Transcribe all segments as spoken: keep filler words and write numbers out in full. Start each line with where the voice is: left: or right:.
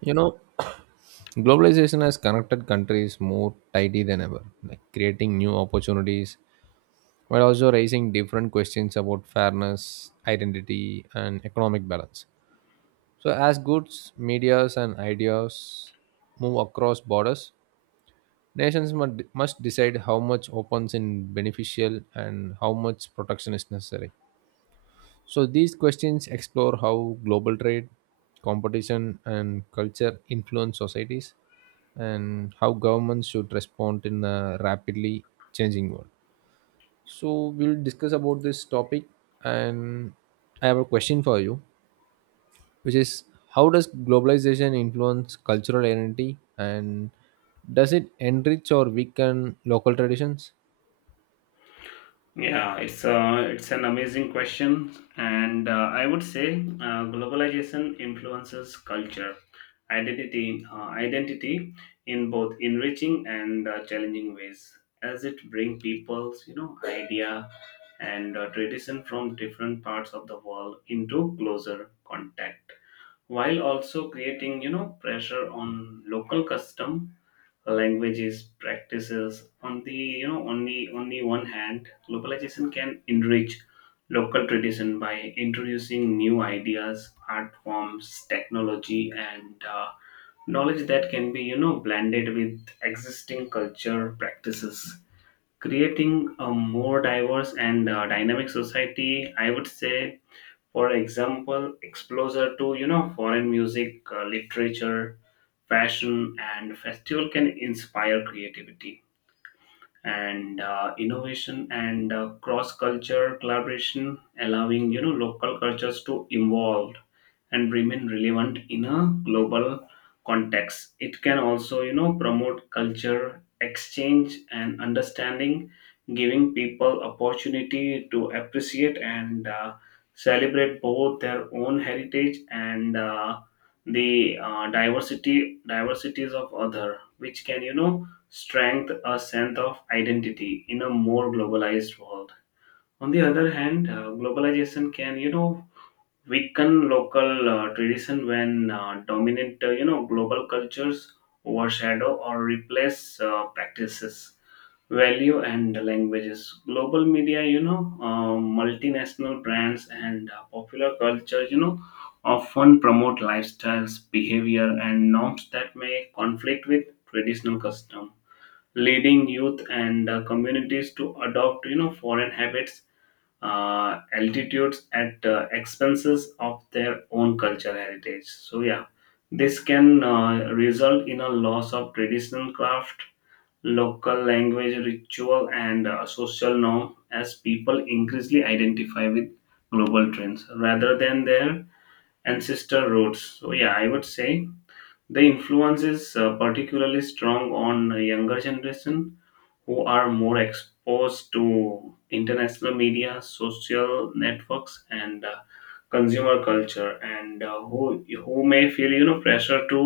right: You know, globalization has connected countries more tightly than ever, like creating new opportunities while also raising different questions about fairness, identity, and economic balance. So, as goods, medias, and ideas move across borders, nations must, must decide how much opens in beneficial and how much protection is necessary. So these questions explore how global trade, competition, and culture influence societies, and how governments should respond in a rapidly changing world. So we'll discuss about this topic, and I have a question for you, which is, how does globalization influence cultural identity, and does it enrich or weaken local traditions?
left: Yeah, it's a, it's an amazing question, and uh, I would say uh, globalization influences culture, identity, uh, identity in both enriching and uh, challenging ways, as it brings people's you know idea and uh, tradition from different parts of the world into closer contact, while also creating you know pressure on local custom languages practices on the you know on the on the one hand, globalization can enrich local tradition by introducing new ideas, art forms, technology, and uh, knowledge that can be you know blended with existing culture practices, creating a more diverse and uh, dynamic society, I would say. For example, exposure to you know foreign music, uh, literature, fashion, and festival can inspire creativity and uh, innovation and uh, cross-culture collaboration, allowing you know local cultures to evolve and remain relevant in a global context. It can also you know promote culture exchange and understanding, giving people opportunity to appreciate and uh, celebrate both their own heritage and uh, the uh, diversity diversities of other, which can you know strength a sense of identity in a more globalized world. On the other hand, uh, globalization can, you know, weaken local uh, tradition when uh, dominant, uh, you know, global cultures overshadow or replace uh, practices, value, and languages. Global media, you know, uh, multinational brands and uh, popular culture, you know, often promote lifestyles, behavior, and norms that may conflict with traditional custom, leading youth and uh, communities to adopt you know foreign habits, uh, altitudes at uh, expenses of their own cultural heritage. So yeah, this can uh, result in a loss of traditional craft, local language, ritual, and uh, social norm, as people increasingly identify with global trends rather than their ancestor roots. So yeah, I would say the influence is uh, particularly strong on uh, younger generation, who are more exposed to international media, social networks, and uh, consumer culture, and uh, who who may feel you know pressure to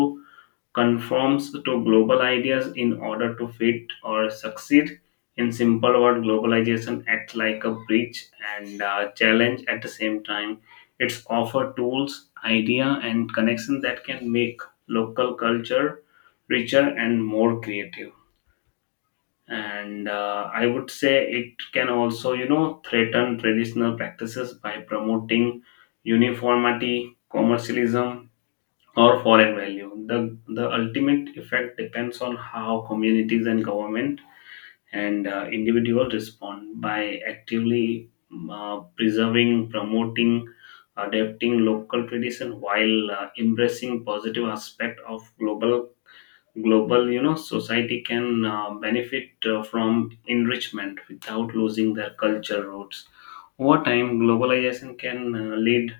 left: conform to global ideas in order to fit or succeed. In simple word, globalization acts like a bridge and uh, challenge at the same time. It's offer tools, idea, and connection that can make local culture richer and more creative, and uh, I would say it can also you know threaten traditional practices by promoting uniformity, commercialism, or foreign value. The the ultimate effect depends on how communities and government and uh, individuals respond. By actively uh, preserving, promoting, adapting local tradition while uh, embracing positive aspect of global, global you know society can uh, benefit uh, from enrichment without losing their culture roots. Over time, globalization can uh, lead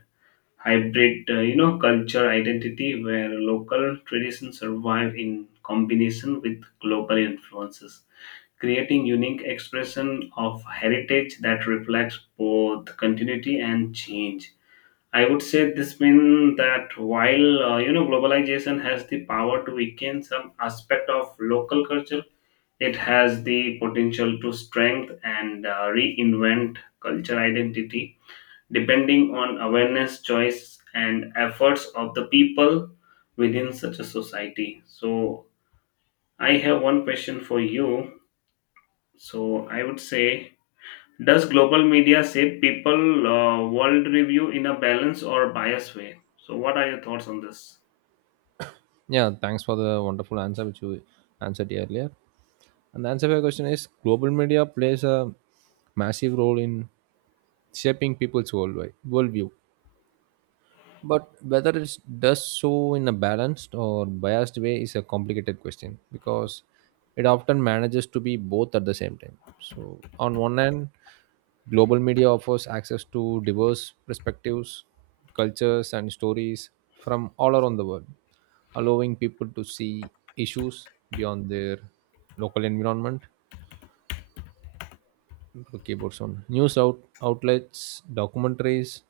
left: hybrid uh, you know culture identity where local traditions survive in combination with global influences, creating unique expression of heritage that reflects both continuity and change. I would say this means that while uh, you know globalization has the power to weaken some aspect of local culture, it has the potential to strengthen and uh, reinvent culture identity depending on awareness, choice, and efforts of the people within such a society. So I have one question for you. So I would say, does global media shape people uh, world review in a balanced or biased way? So, what are your thoughts on this?
right: Yeah, thanks for the wonderful answer which you answered earlier. And the answer to your question is global media plays a massive role in shaping people's worldwide worldview. But whether it does so in a balanced or biased way is a complicated question because it often manages to be both at the same time. So on one hand, global media offers access to diverse perspectives, cultures and stories from all around the world, allowing people to see issues beyond their local environment keyboards on news out, outlets, documentaries,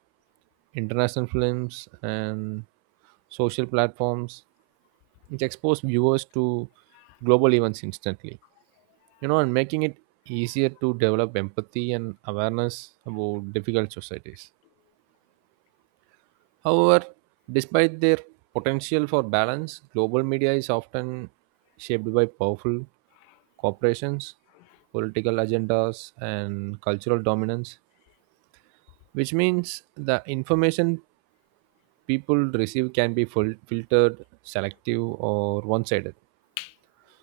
right: international films, and social platforms, which expose viewers to global events instantly. You know, and making it easier to develop empathy and awareness about difficult societies. However, despite their potential for balance, global media is often shaped by powerful corporations, political agendas, and cultural dominance, which means the information people receive can be fil- filtered selective or one-sided.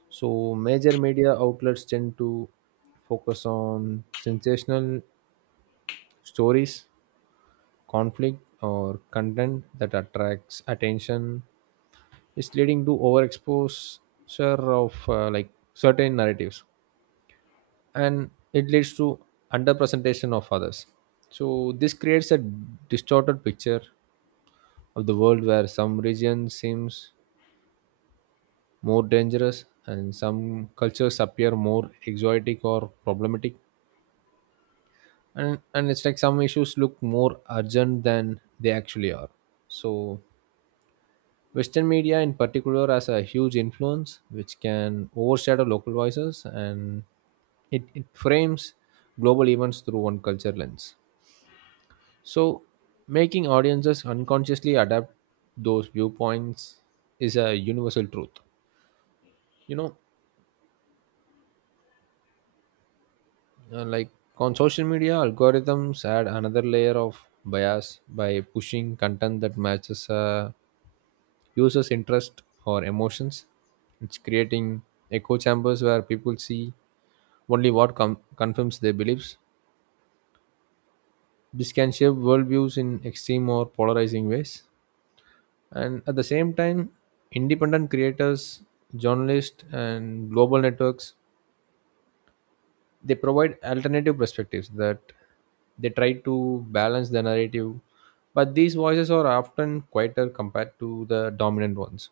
right: So major media outlets tend to focus on sensational stories conflict or content that attracts attention is leading to overexposure of uh, like certain narratives, and it leads to underrepresentation of others. So this creates a distorted picture of the world where some regions seems more dangerous and some cultures appear more exotic or problematic, and and it's like some issues look more urgent than they actually are. So western media in particular has a huge influence which can overshadow local voices, and it, it frames global events through one culture lens, so making audiences unconsciously adapt those viewpoints is a universal truth, you know. Uh, like on social media, algorithms add another layer of bias by pushing content that matches uh, users' interest or emotions. It's creating echo chambers where people see only what com- confirms their beliefs. This can shape worldviews in extreme or polarizing ways. And at the same time, independent creators, journalists, and global networks, they provide alternative perspectives that they try to balance the narrative, but these voices are often quieter compared to the dominant ones.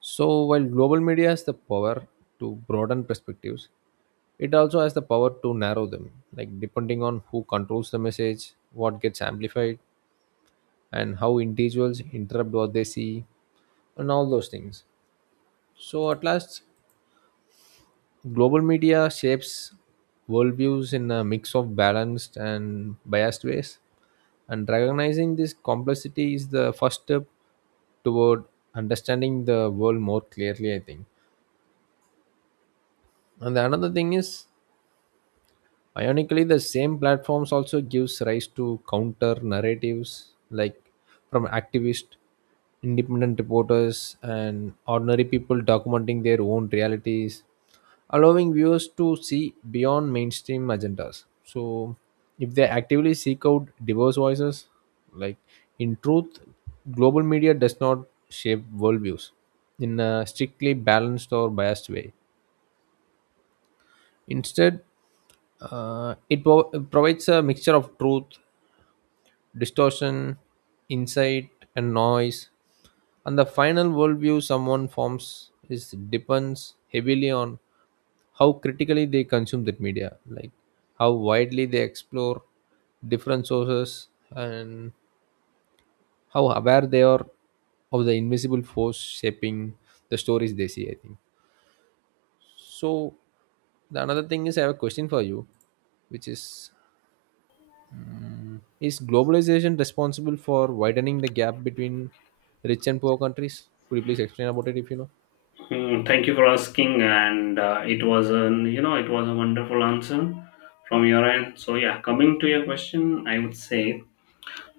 right: So while global media has the power to broaden perspectives, it also has the power to narrow them, like depending on who controls the message, what gets amplified, and how individuals interrupt what they see, and all those things. So at last, global media shapes worldviews in a mix of balanced and biased ways, and recognizing this complexity is the first step toward understanding the world more clearly, I think. And the another thing is, ironically, the same platforms also gives rise to counter narratives like from activists, independent reporters, and ordinary people documenting their own realities, allowing viewers to see beyond mainstream agendas. So, if they actively seek out diverse voices, like in truth, global media does not shape worldviews in a strictly balanced or biased way. Instead, uh, it pro- provides a mixture of truth, distortion, insight, and noise. And the final worldview someone forms is depends heavily on how critically they consume that media, like how widely they explore different sources, and how aware they are of the invisible force shaping the stories they see. I think so. The another thing is, I have a question for you, which is Is globalization responsible for widening the gap between rich and poor countries? Could you please explain about it if you know?
left: Hmm, thank you for asking, and uh, it was an you know it was a wonderful answer from your end. So yeah, coming to your question, I would say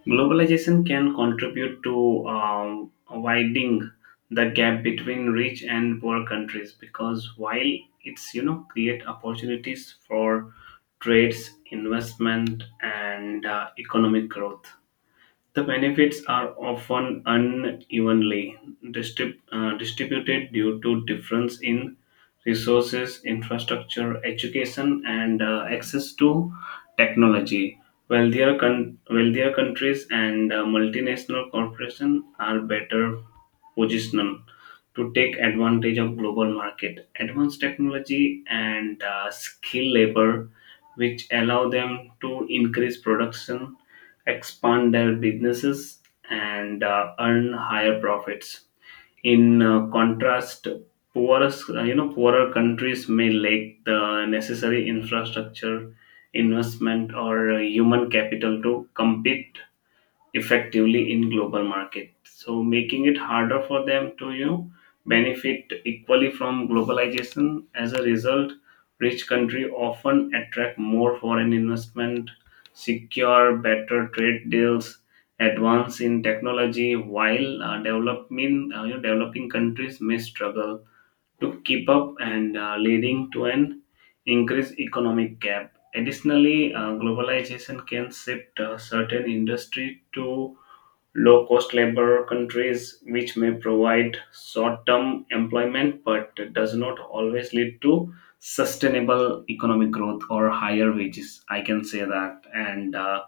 left: globalization can contribute to um, widening the gap between rich and poor countries, because while it's you know create opportunities for trades, investment, and uh, economic growth, the benefits are often unevenly distrib- uh, distributed due to difference in resources, infrastructure, education, and uh, access to technology. Wealthier, con- wealthier countries and uh, multinational corporations are better position to take advantage of global market, advanced technology, and uh, skilled labor, which allow them to increase production, expand their businesses, and uh, earn higher profits. In uh, contrast, poorer you know poorer countries may lack the necessary infrastructure, investment, or uh, human capital to compete effectively in global market, so making it harder for them to you know benefit equally from globalization. As a result, rich country often attract more foreign investment, secure better trade deals, advance in technology, while uh, developing uh, you know, developing countries may struggle to keep up, and uh, leading to an increased economic gap. Additionally, uh, globalization can shift uh, certain industry to low cost labor countries, which may provide short term employment but does not always lead to sustainable economic growth or higher wages. I can say that. And uh,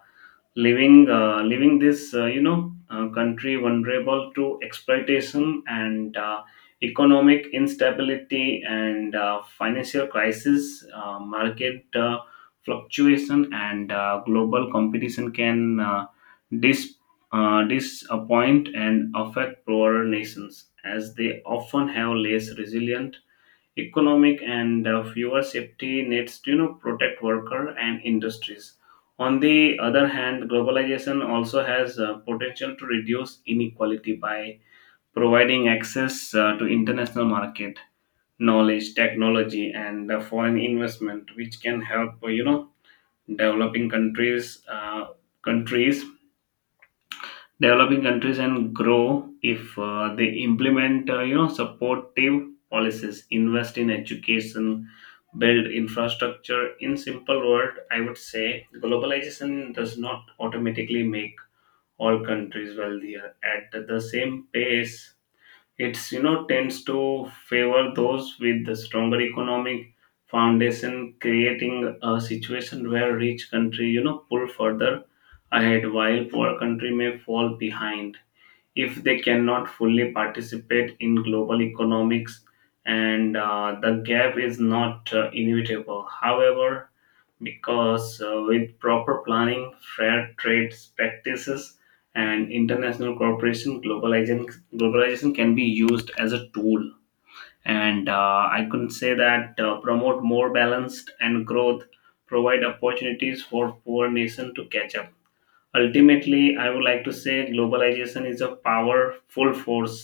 left: leaving uh, leaving this uh, you know uh, country vulnerable to exploitation and uh, economic instability, and uh, financial crisis, uh, market uh, fluctuation, and uh, global competition can uh, dis- uh, disappoint and affect poorer nations, as they often have less resilient economic and uh, fewer safety nets to you know protect worker and industries. On the other hand, globalization also has uh, potential to reduce inequality by providing access uh, to international market, knowledge, technology, and uh, foreign investment, which can help uh, you know developing countries uh, countries developing countries and grow if uh, they implement uh, you know supportive policies, invest in education, build infrastructure. In simple word, I would say globalization does not automatically make all countries wealthier at the same pace. It's you know tends to favor those with the stronger economic foundation, creating a situation where rich country you know pull further ahead while poor country may fall behind if they cannot fully participate in global economics. And uh, the gap is not uh, inevitable, however, because uh, with proper planning, fair trade practices, and international cooperation, globalization globalization can be used as a tool, and uh, I could say that uh, promote more balanced and growth, provide opportunities for poor nation to catch up. Ultimately, I would like to say globalization is a powerful force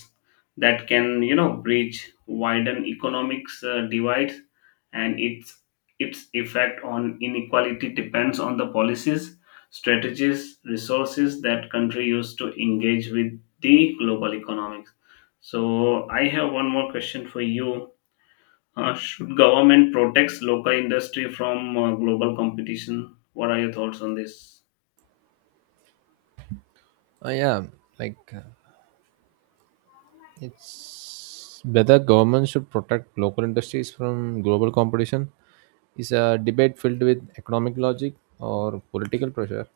left: that can you know bridge widen economics uh, divides, and its its effect on inequality depends on the policies, strategies, resources that country use to engage with the global economics. So I have one more question for you. Uh, should government protects local industry from uh, global competition? What are your thoughts on this?
right: I am like, uh, it's whether government should protect local industries from global competition is a debate filled with economic logic or political pressure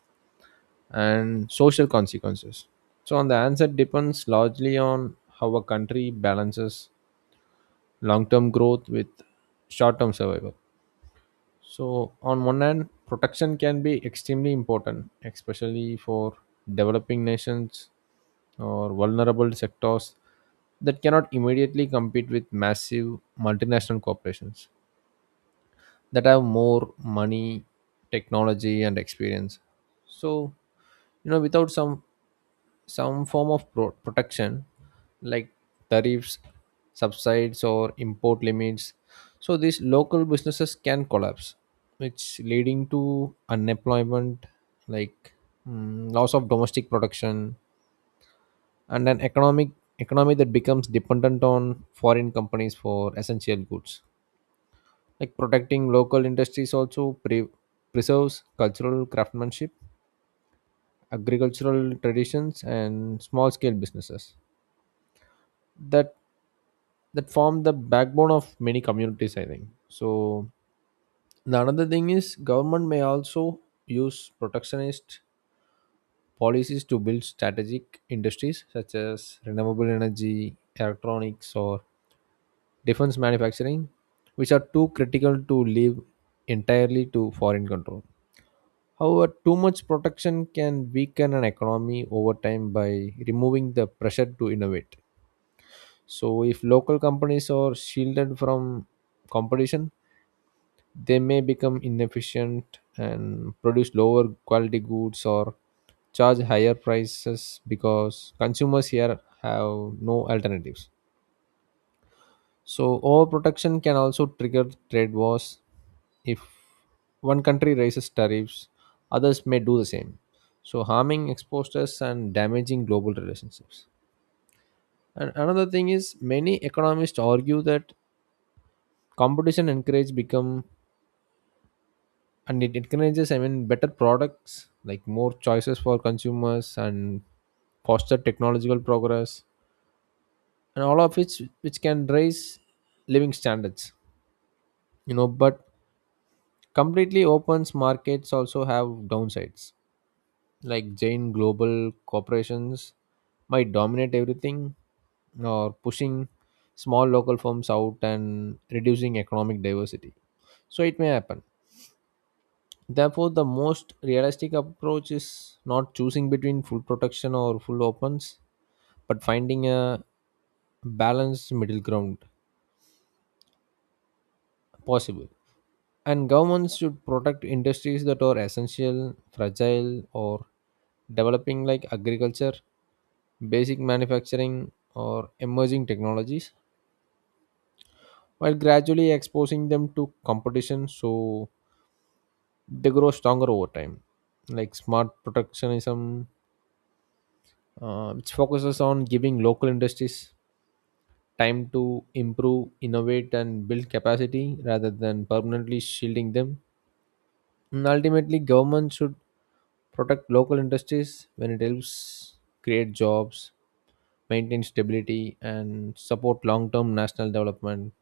right: and social consequences. So on the answer depends largely on how a country balances long-term growth with short-term survival. So, on one hand, protection can be extremely important, especially for developing nations or vulnerable sectors that cannot immediately compete with massive multinational corporations that have more money, technology, and experience. So, you know, without some some form of pro- protection like tariffs, subsides, or import limits, so these local businesses can collapse, which leading to unemployment, like mm, loss of domestic production, and an economic economy that becomes dependent on foreign companies for essential goods. Like protecting local industries also pre- preserves cultural craftsmanship, agricultural traditions, and small scale businesses that that form the backbone of many communities. I think so. The another thing is government may also use protectionist policies to build strategic industries such as renewable energy, electronics, or defense manufacturing, which are too critical to leave entirely to foreign control. However, too much protection can weaken an economy over time by removing the pressure to innovate. So, if local companies are shielded from competition, they may become inefficient and produce lower quality goods or charge higher prices because consumers here have no alternatives. So overprotection can also trigger trade wars. If one country raises tariffs, others may do the same, so harming exporters and damaging global relationships. And another thing is many economists argue that competition encourage become and it encourages, I mean, better products like more choices for consumers and foster technological progress, and all of which which can raise living standards, you know. But completely open markets also have downsides, like giant global corporations might dominate everything, or pushing small local firms out and reducing economic diversity, so it may happen. Therefore, the most realistic approach is not choosing between full protection or full opens, but finding a balanced middle ground possible, and governments should protect industries that are essential fragile or developing like agriculture, basic manufacturing, or emerging technologies, while gradually exposing them to competition so they grow stronger over time. Like smart protectionism, uh, which focuses on giving local industries time to improve, innovate, and build capacity rather than permanently shielding them. And ultimately, government should protect local industries when it helps create jobs, maintain stability, and support long term national development.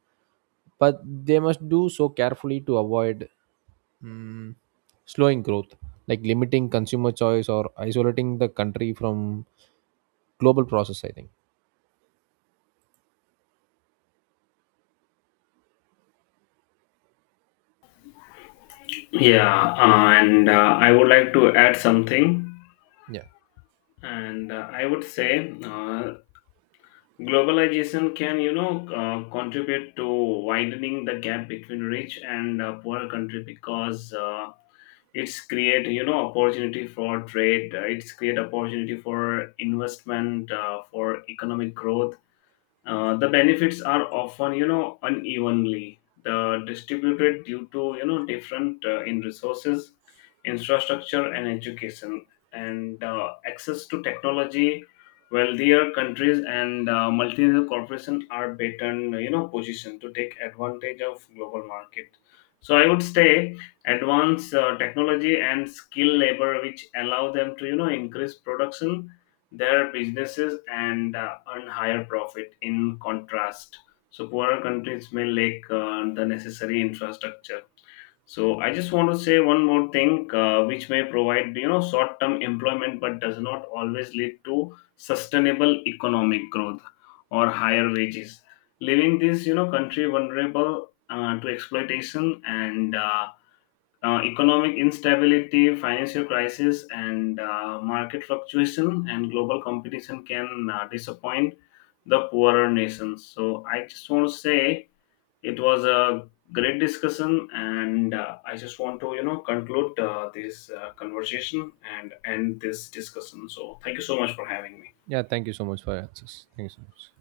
right: But they must do so carefully to avoid mm, slowing growth, like limiting consumer choice or isolating the country from global process, I think.
left: Yeah, uh, and uh, I would like to add something,
right: Yeah.
left: and uh, I would say uh, globalization can, you know, uh, contribute to widening the gap between rich and uh, poor country, because uh, it's create, you know, opportunity for trade. uh, It's create opportunity for investment, uh, for economic growth. Uh, the benefits are often you know unevenly the distributed due to you know different uh, in resources, infrastructure, and education, and uh, access to technology. Wealthier countries and uh, multinational corporations are better you know positioned to take advantage of global market. So I would say advanced uh, technology and skilled labor, which allow them to you know increase production, their businesses, and uh, earn higher profit. In contrast, so poorer countries may lack uh, the necessary infrastructure. So I just want to say one more thing, uh, which may provide you know short-term employment, but does not always lead to sustainable economic growth or higher wages, leaving this you know country vulnerable uh, to exploitation and uh, uh, economic instability, financial crisis, and uh, market fluctuation and global competition can uh, disappoint the poorer nations. So I just want to say it was a great discussion, and uh, I just want to you know conclude uh, this uh, conversation and end this discussion. So thank you so much for having me.
right: Yeah, thank you so much for your answers. Thank you so much.